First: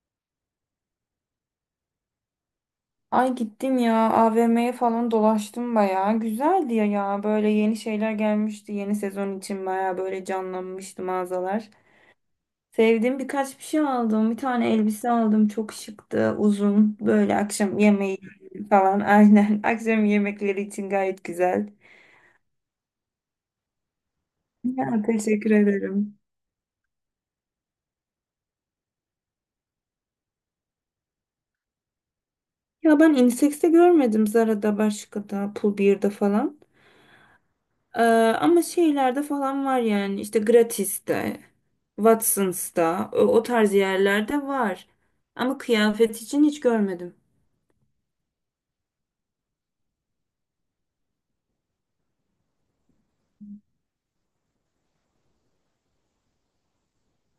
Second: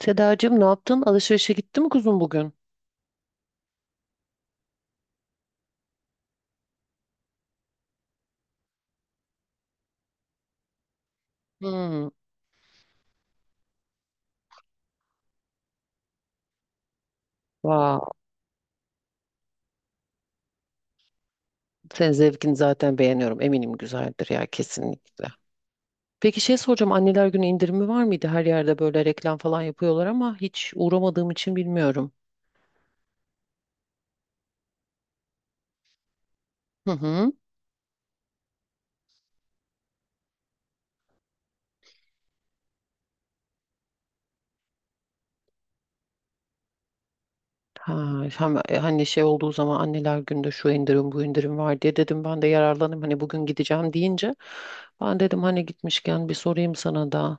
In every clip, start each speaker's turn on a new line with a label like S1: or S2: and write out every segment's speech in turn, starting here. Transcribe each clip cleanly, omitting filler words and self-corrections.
S1: Sedacığım, ne yaptın? Alışverişe gitti mi kuzum bugün?
S2: Ay gittim ya AVM'ye falan dolaştım bayağı. Güzeldi ya, böyle yeni şeyler gelmişti. Yeni sezon için bayağı böyle canlanmıştı mağazalar.
S1: Hmm.
S2: Sevdiğim birkaç şey aldım. Bir tane elbise aldım. Çok şıktı. Uzun. Böyle akşam
S1: Wow.
S2: yemeği falan. Aynen. Akşam yemekleri için gayet güzel.
S1: Senin zevkini zaten beğeniyorum. Eminim güzeldir ya,
S2: Ya
S1: kesinlikle.
S2: teşekkür ederim.
S1: Peki, şey soracağım. Anneler Günü indirimi var mıydı? Her yerde böyle reklam falan yapıyorlar ama hiç uğramadığım için bilmiyorum.
S2: Ya ben Innisex'te görmedim. Zara'da, başka da, Pull&Bear'da falan.
S1: Hı hı.
S2: Ee, Ama şeylerde falan var, yani işte gratis'te, Watsons'ta o tarz yerlerde var. Ama kıyafet için hiç görmedim.
S1: Ha, hani şey olduğu zaman anneler günde şu indirim bu indirim var diye dedim ben de yararlanayım, hani bugün gideceğim deyince ben dedim hani gitmişken bir sorayım sana da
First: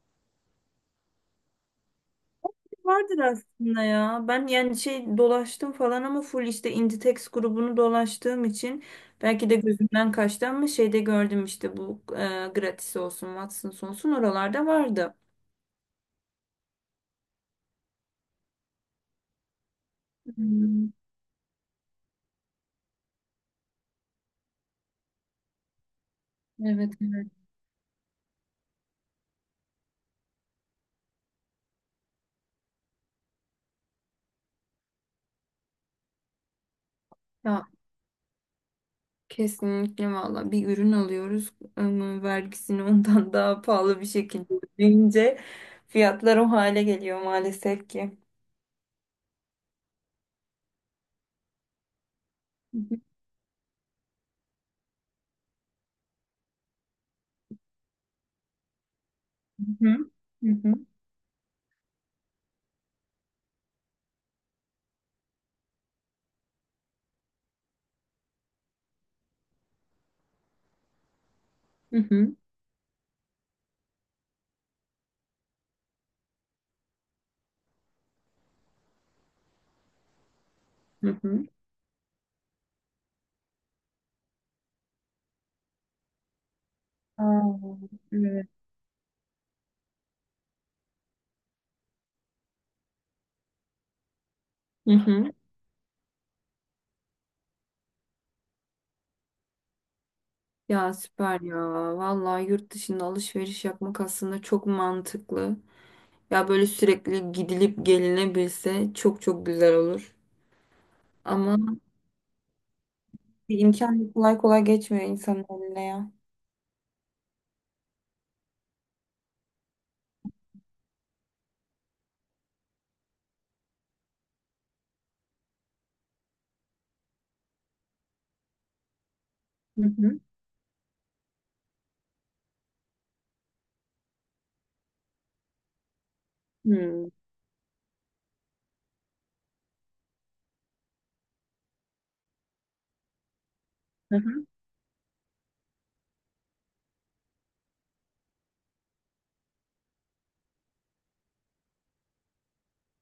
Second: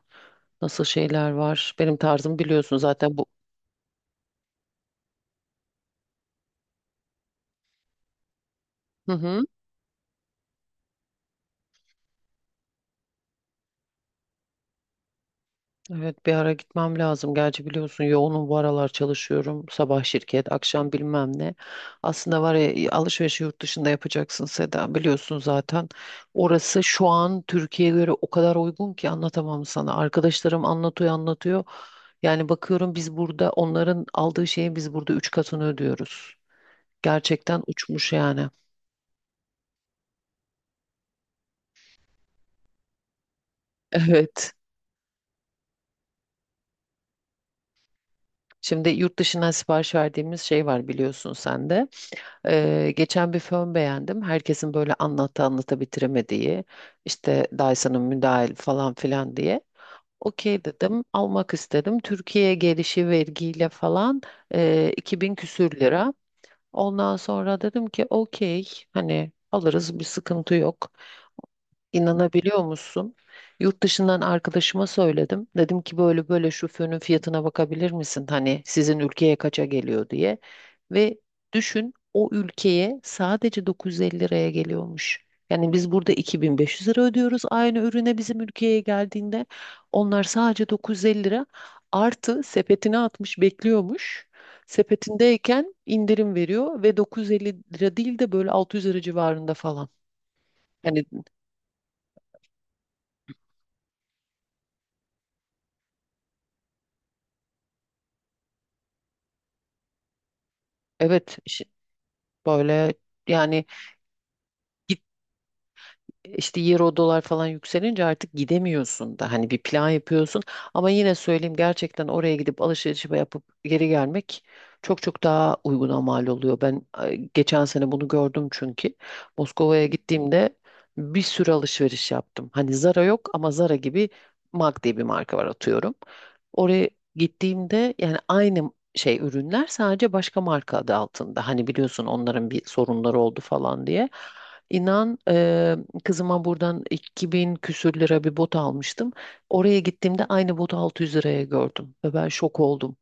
S1: nasıl şeyler var, benim tarzım biliyorsun zaten
S2: Vardır
S1: bu.
S2: aslında ya. Ben yani şey dolaştım falan ama full işte Inditex grubunu dolaştığım için
S1: Hı hı.
S2: belki de gözümden kaçtı, ama şeyde gördüm işte bu gratis olsun, Watsons olsun, oralarda vardı.
S1: Evet, bir ara gitmem lazım. Gerçi biliyorsun yoğunum bu aralar, çalışıyorum. Sabah şirket,
S2: Hmm,
S1: akşam bilmem ne. Aslında var ya, alışverişi yurt dışında yapacaksın Seda. Biliyorsun zaten. Orası
S2: evet,
S1: şu
S2: evet.
S1: an Türkiye'ye göre o kadar uygun ki anlatamam sana. Arkadaşlarım anlatıyor anlatıyor. Yani bakıyorum, biz burada onların aldığı şeyin biz burada üç katını ödüyoruz. Gerçekten
S2: Ya,
S1: uçmuş yani.
S2: kesinlikle valla bir ürün alıyoruz ama vergisini ondan daha pahalı bir
S1: Evet.
S2: şekilde ödeyince fiyatlar o hale geliyor maalesef ki.
S1: Şimdi yurt dışından sipariş verdiğimiz şey var, biliyorsun sen de.
S2: Hı
S1: Geçen bir fön beğendim. Herkesin böyle anlattı anlata bitiremediği işte Dyson'ın, müdahil falan filan diye.
S2: hı. Hı
S1: Okey
S2: hı.
S1: dedim, almak istedim. Türkiye'ye gelişi vergiyle falan 2000 küsür lira. Ondan sonra dedim ki okey, hani alırız, bir sıkıntı yok.
S2: Hı hı,
S1: İnanabiliyor musun? Yurt dışından arkadaşıma söyledim. Dedim ki böyle böyle şu fönün fiyatına bakabilir misin? Hani sizin ülkeye kaça geliyor diye.
S2: hı
S1: Ve
S2: hı.
S1: düşün, o ülkeye sadece 950 liraya geliyormuş. Yani biz burada 2500 lira ödüyoruz
S2: Aa,
S1: aynı ürüne bizim
S2: evet.
S1: ülkeye geldiğinde. Onlar sadece 950 lira artı sepetine atmış bekliyormuş.
S2: Hı hı.
S1: Sepetindeyken indirim veriyor ve 950 lira değil de böyle 600 lira civarında falan.
S2: Ya
S1: Yani
S2: süper ya. Vallahi yurt dışında alışveriş yapmak aslında çok mantıklı. Ya böyle sürekli gidilip gelinebilse çok çok güzel olur.
S1: evet,
S2: Ama
S1: böyle
S2: bir
S1: yani
S2: imkan kolay kolay geçmiyor insanın eline ya.
S1: işte euro dolar falan yükselince artık gidemiyorsun da hani bir plan yapıyorsun ama yine söyleyeyim, gerçekten oraya gidip alışveriş yapıp geri gelmek çok çok daha uyguna mal oluyor. Ben geçen sene bunu gördüm çünkü
S2: Hı
S1: Moskova'ya
S2: hı.
S1: gittiğimde bir sürü alışveriş yaptım. Hani Zara yok ama Zara gibi MAC diye bir marka var, atıyorum. Oraya
S2: Hmm.
S1: gittiğimde yani aynı şey, ürünler sadece başka marka adı altında. Hani biliyorsun onların bir sorunları oldu falan diye.
S2: Hı hı.
S1: İnan, kızıma buradan 2000 küsür lira bir bot almıştım. Oraya gittiğimde aynı botu 600 liraya gördüm ve ben şok oldum.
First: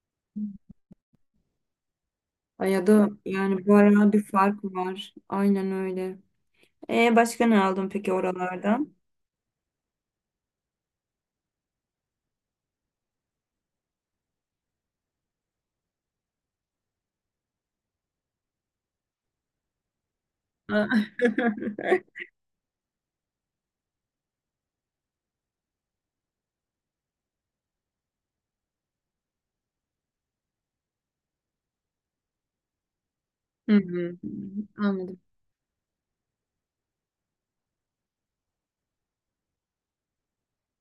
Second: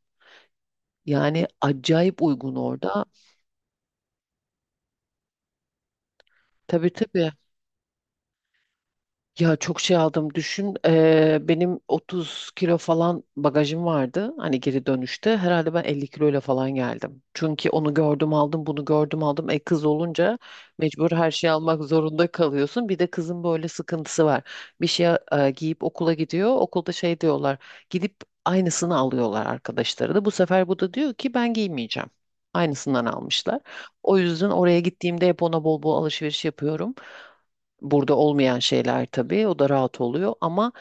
S1: Yani acayip uygun
S2: Ay, ya
S1: orada.
S2: da yani bu ara bir fark var. Aynen öyle.
S1: Tabii
S2: E
S1: tabii.
S2: başka ne aldın peki oralardan?
S1: Ya çok şey aldım, düşün. Benim 30 kilo falan bagajım vardı, hani geri dönüşte. Herhalde ben 50 kiloyla falan geldim. Çünkü onu gördüm aldım, bunu gördüm aldım. E kız olunca
S2: Aa.
S1: mecbur her şeyi almak zorunda kalıyorsun. Bir de kızın böyle sıkıntısı var. Bir şey giyip okula gidiyor. Okulda şey diyorlar. Gidip aynısını alıyorlar arkadaşları da. Bu sefer bu da diyor ki ben giymeyeceğim. Aynısından almışlar. O
S2: Hı-hı.
S1: yüzden oraya
S2: Anladım.
S1: gittiğimde hep ona bol bol alışveriş yapıyorum. Burada olmayan şeyler tabii, o da rahat oluyor ama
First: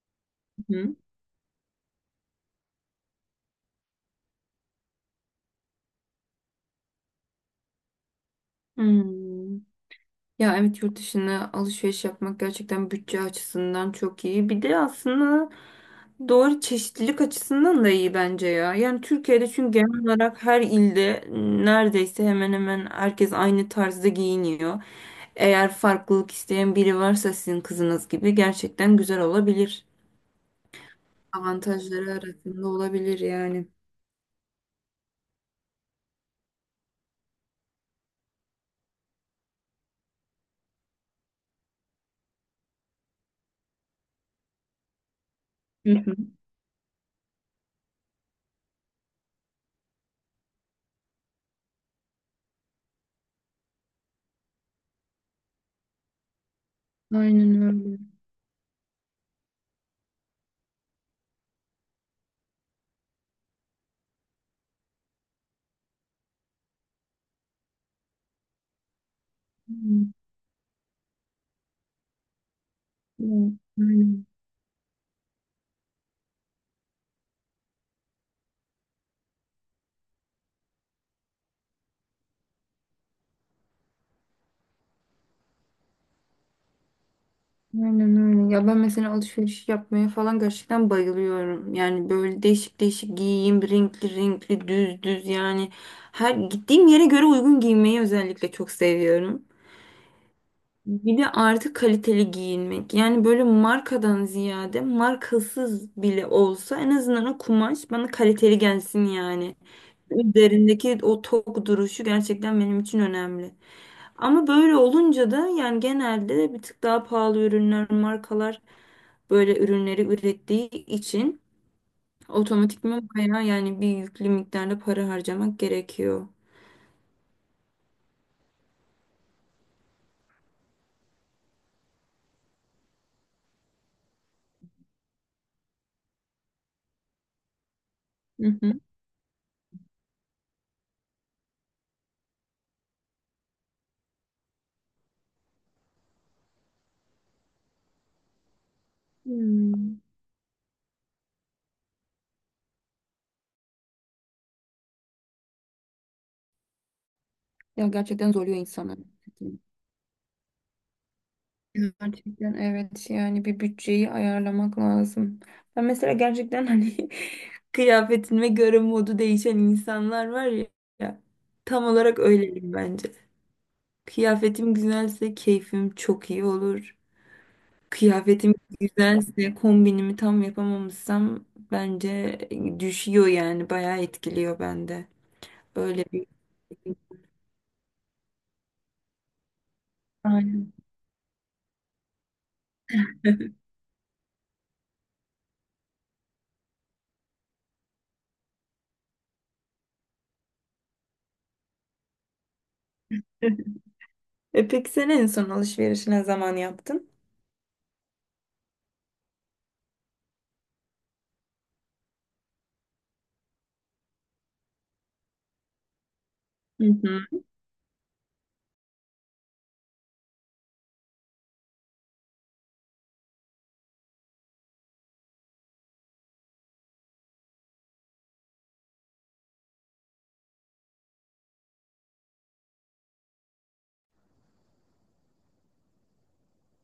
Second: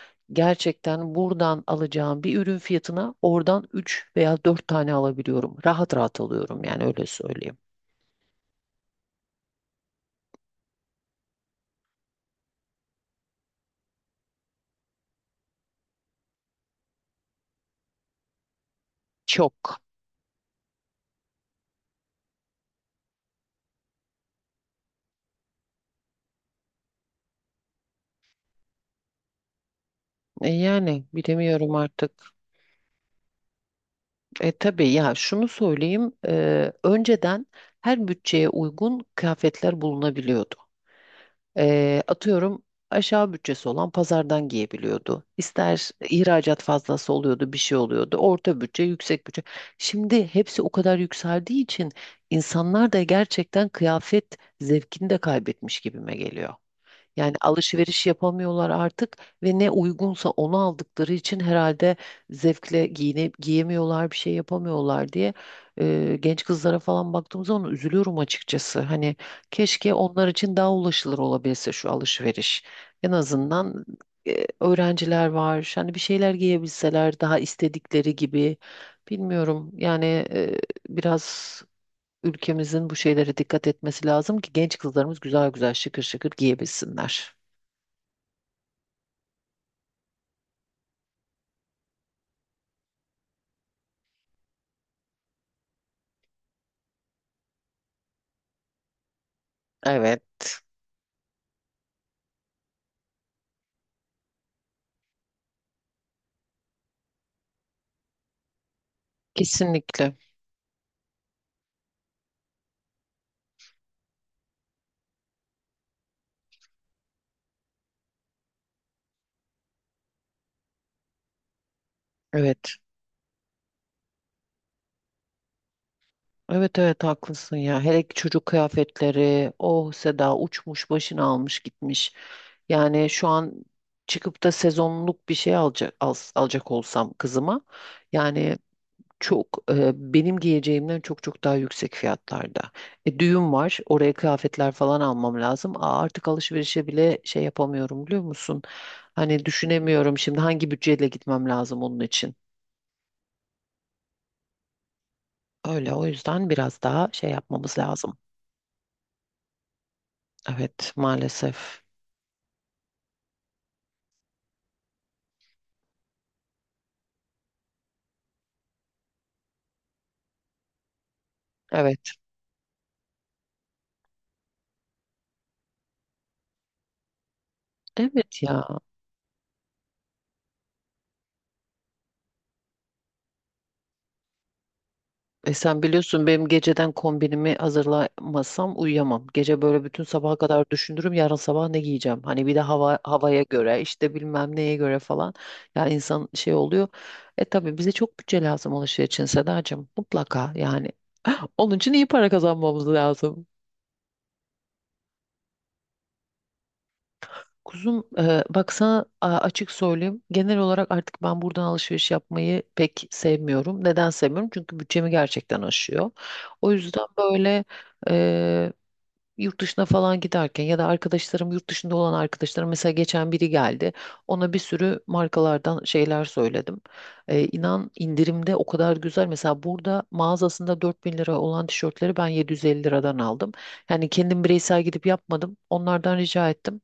S2: Hı.
S1: gerçekten buradan alacağım bir ürün fiyatına oradan 3 veya 4 tane alabiliyorum. Rahat rahat alıyorum, yani öyle söyleyeyim.
S2: Hmm. Ya evet, yurt dışına alışveriş yapmak gerçekten bütçe açısından çok iyi. Bir de aslında doğru, çeşitlilik açısından da iyi bence ya. Yani Türkiye'de çünkü
S1: Çok.
S2: genel olarak her ilde neredeyse hemen hemen herkes aynı tarzda giyiniyor. Eğer farklılık isteyen biri varsa, sizin kızınız gibi, gerçekten güzel olabilir.
S1: Yani bilemiyorum
S2: Avantajları
S1: artık.
S2: arasında olabilir yani.
S1: E tabii ya, şunu söyleyeyim. Önceden her bütçeye uygun kıyafetler bulunabiliyordu. Atıyorum, aşağı bütçesi olan pazardan giyebiliyordu. İster
S2: Hı hı.
S1: ihracat fazlası oluyordu, bir şey oluyordu. Orta bütçe, yüksek bütçe. Şimdi hepsi o kadar yükseldiği için insanlar da gerçekten kıyafet zevkini de kaybetmiş gibime geliyor. Yani
S2: Aynen öyle.
S1: alışveriş yapamıyorlar artık ve ne uygunsa onu aldıkları için herhalde zevkle giyemiyorlar, bir şey yapamıyorlar diye genç kızlara falan baktığım zaman üzülüyorum açıkçası. Hani keşke
S2: Hı.
S1: onlar için daha ulaşılır olabilse şu alışveriş. En
S2: Evet,
S1: azından
S2: aynen.
S1: öğrenciler var. Hani bir şeyler giyebilseler daha istedikleri gibi. Bilmiyorum. Yani e, biraz ülkemizin bu şeylere dikkat etmesi lazım ki genç kızlarımız güzel güzel şıkır şıkır giyebilsinler.
S2: Aynen öyle. Ya ben mesela alışveriş yapmaya falan gerçekten bayılıyorum. Yani böyle değişik değişik giyeyim, renkli renkli, düz düz yani. Her gittiğim yere göre uygun giymeyi özellikle çok seviyorum.
S1: Evet.
S2: Bir de artık kaliteli giyinmek. Yani böyle markadan ziyade, markasız bile olsa, en azından o kumaş bana kaliteli gelsin yani.
S1: Kesinlikle.
S2: Üzerindeki o tok duruşu gerçekten benim için önemli. Ama böyle olunca da yani genelde bir tık daha pahalı ürünler, markalar böyle ürünleri ürettiği için
S1: Evet.
S2: otomatikman bayağı yani bir yüklü miktarda para harcamak gerekiyor.
S1: Evet evet, haklısın ya. Hele ki çocuk kıyafetleri. Oh Seda, uçmuş başını almış gitmiş. Yani şu an çıkıp da sezonluk bir şey alacak alacak olsam kızıma,
S2: Hı
S1: yani
S2: hı.
S1: çok benim giyeceğimden çok çok daha yüksek fiyatlarda. Düğün var. Oraya kıyafetler falan almam lazım. Aa, artık alışverişe bile şey yapamıyorum, biliyor musun? Hani
S2: Hmm.
S1: düşünemiyorum şimdi hangi bütçeyle gitmem lazım onun için. Öyle, o yüzden biraz daha şey yapmamız
S2: Ya
S1: lazım.
S2: gerçekten zorluyor insanı.
S1: Evet, maalesef.
S2: Gerçekten evet, yani bir bütçeyi ayarlamak lazım. Ben mesela gerçekten hani kıyafetime göre modu değişen insanlar var ya, tam
S1: Evet.
S2: olarak öyleyim bence. Kıyafetim güzelse keyfim çok iyi olur.
S1: Evet
S2: Kıyafetim
S1: ya.
S2: güzelse, kombinimi tam yapamamışsam, bence düşüyor, yani bayağı etkiliyor bende.
S1: Sen
S2: Öyle bir...
S1: biliyorsun, benim geceden kombinimi hazırlamasam uyuyamam. Gece böyle bütün sabaha kadar
S2: Aynen.
S1: düşünürüm yarın sabah ne giyeceğim. Hani bir de hava havaya göre, işte bilmem neye göre falan. Ya insan şey oluyor. Tabii bize çok bütçe lazım alışveriş için, Sedacığım. Mutlaka yani. Onun için iyi para kazanmamız lazım.
S2: E peki sen en son alışverişi ne zaman yaptın?
S1: Kuzum bak sana açık söyleyeyim. Genel olarak artık ben buradan alışveriş yapmayı pek sevmiyorum. Neden sevmiyorum? Çünkü bütçemi gerçekten aşıyor. O
S2: Hı
S1: yüzden
S2: hı.
S1: böyle e, yurt dışına falan giderken ya da arkadaşlarım, yurt dışında olan arkadaşlarım, mesela geçen biri geldi. Ona bir sürü markalardan şeyler söyledim. E, inan indirimde o kadar güzel. Mesela burada mağazasında 4000 lira olan tişörtleri ben 750 liradan aldım. Yani kendim bireysel gidip yapmadım. Onlardan rica ettim.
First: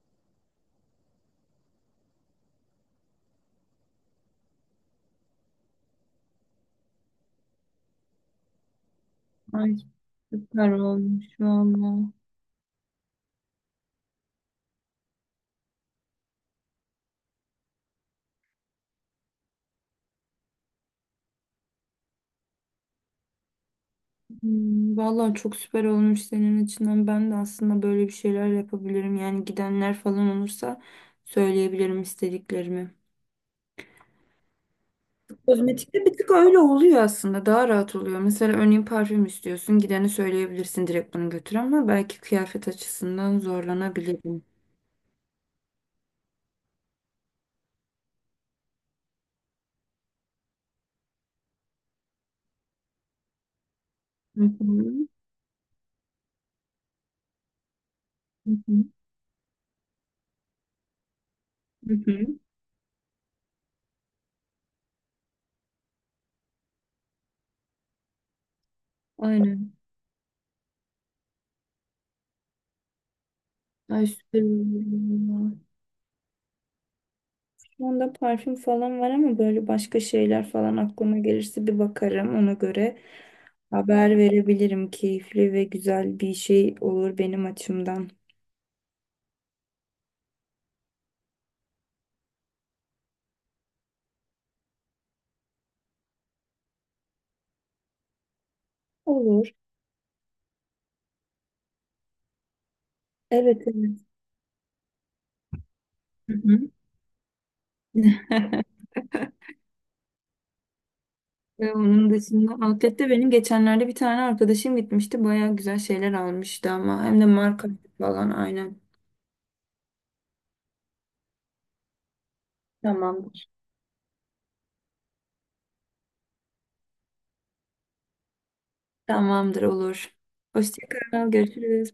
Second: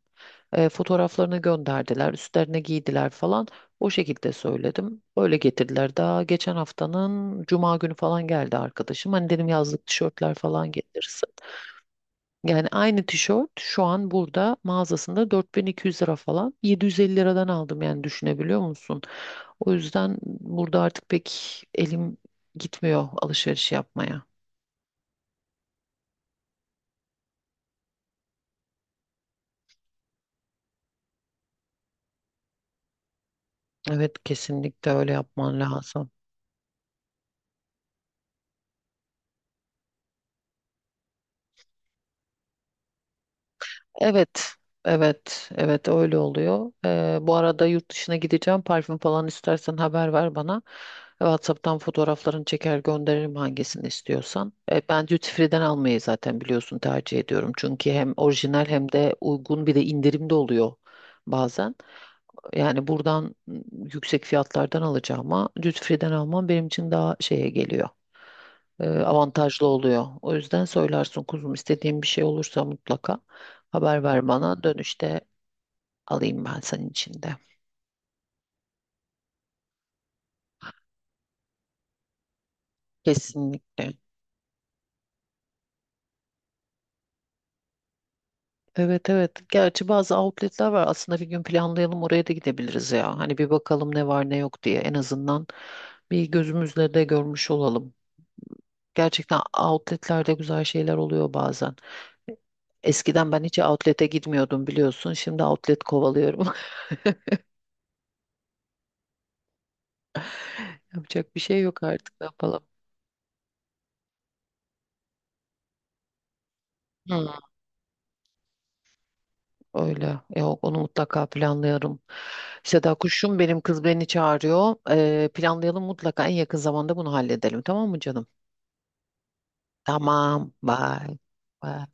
S1: Fotoğraflarını gönderdiler, üstlerine giydiler falan. O şekilde söyledim. Öyle getirdiler. Daha geçen haftanın cuma günü falan geldi arkadaşım. Hani dedim
S2: Ay
S1: yazlık tişörtler
S2: süper
S1: falan
S2: olmuş
S1: getirirsin.
S2: valla.
S1: Yani aynı tişört şu an burada mağazasında 4200 lira falan. 750 liradan aldım, yani düşünebiliyor musun? O yüzden burada artık pek elim gitmiyor alışveriş yapmaya.
S2: Hmm, valla çok süper olmuş senin açından. Ben de aslında böyle bir şeyler yapabilirim. Yani gidenler falan olursa söyleyebilirim istediklerimi.
S1: Evet, kesinlikle öyle yapman
S2: Kozmetikte
S1: lazım.
S2: bir tık öyle oluyor aslında. Daha rahat oluyor. Mesela örneğin parfüm istiyorsun. Gideni söyleyebilirsin, direkt bunu götür, ama belki kıyafet açısından zorlanabilirim.
S1: Evet, evet, evet, öyle oluyor. Bu arada yurt dışına gideceğim. Parfüm falan istersen haber ver bana. WhatsApp'tan fotoğraflarını çeker gönderirim hangisini
S2: Hı
S1: istiyorsan. Ee,
S2: hı.
S1: ben duty free'den almayı zaten biliyorsun, tercih ediyorum. Çünkü hem
S2: Hı
S1: orijinal
S2: hı.
S1: hem de uygun, bir de indirimde oluyor bazen.
S2: Hı hı.
S1: Yani buradan yüksek fiyatlardan alacağıma duty free'den almam benim için daha şeye geliyor, avantajlı
S2: Aynen.
S1: oluyor. O yüzden söylersin kuzum, istediğin bir şey olursa mutlaka haber
S2: Ay
S1: ver
S2: süper
S1: bana. Dönüşte
S2: olur.
S1: alayım ben senin için de.
S2: Şu anda parfüm falan var ama böyle başka şeyler falan aklıma gelirse bir bakarım. Ona göre
S1: Kesinlikle.
S2: haber verebilirim. Keyifli ve güzel bir şey olur benim açımdan.
S1: Evet evet. Gerçi bazı outletler var. Aslında bir gün planlayalım, oraya da gidebiliriz ya. Hani bir bakalım ne var ne yok diye. En azından bir gözümüzle de görmüş olalım. Gerçekten
S2: Olur.
S1: outletlerde güzel şeyler oluyor bazen. Eskiden ben hiç
S2: Evet, evet.
S1: outlet'e gitmiyordum, biliyorsun. Şimdi outlet kovalıyorum.
S2: Hı hı.
S1: Yapacak bir şey
S2: Ve
S1: yok,
S2: onun
S1: artık ne
S2: dışında
S1: yapalım.
S2: outlet'te benim geçenlerde bir tane arkadaşım gitmişti. Baya güzel şeyler almıştı, ama hem de marka falan, aynen.
S1: Öyle. Yok, onu mutlaka planlayalım. Seda kuşum,
S2: Tamamdır.
S1: benim kız beni çağırıyor. Planlayalım mutlaka, en yakın zamanda bunu halledelim. Tamam mı canım?
S2: Tamamdır, olur.
S1: Tamam.
S2: Hoşça
S1: Bye.
S2: kal,
S1: Bye.
S2: görüşürüz.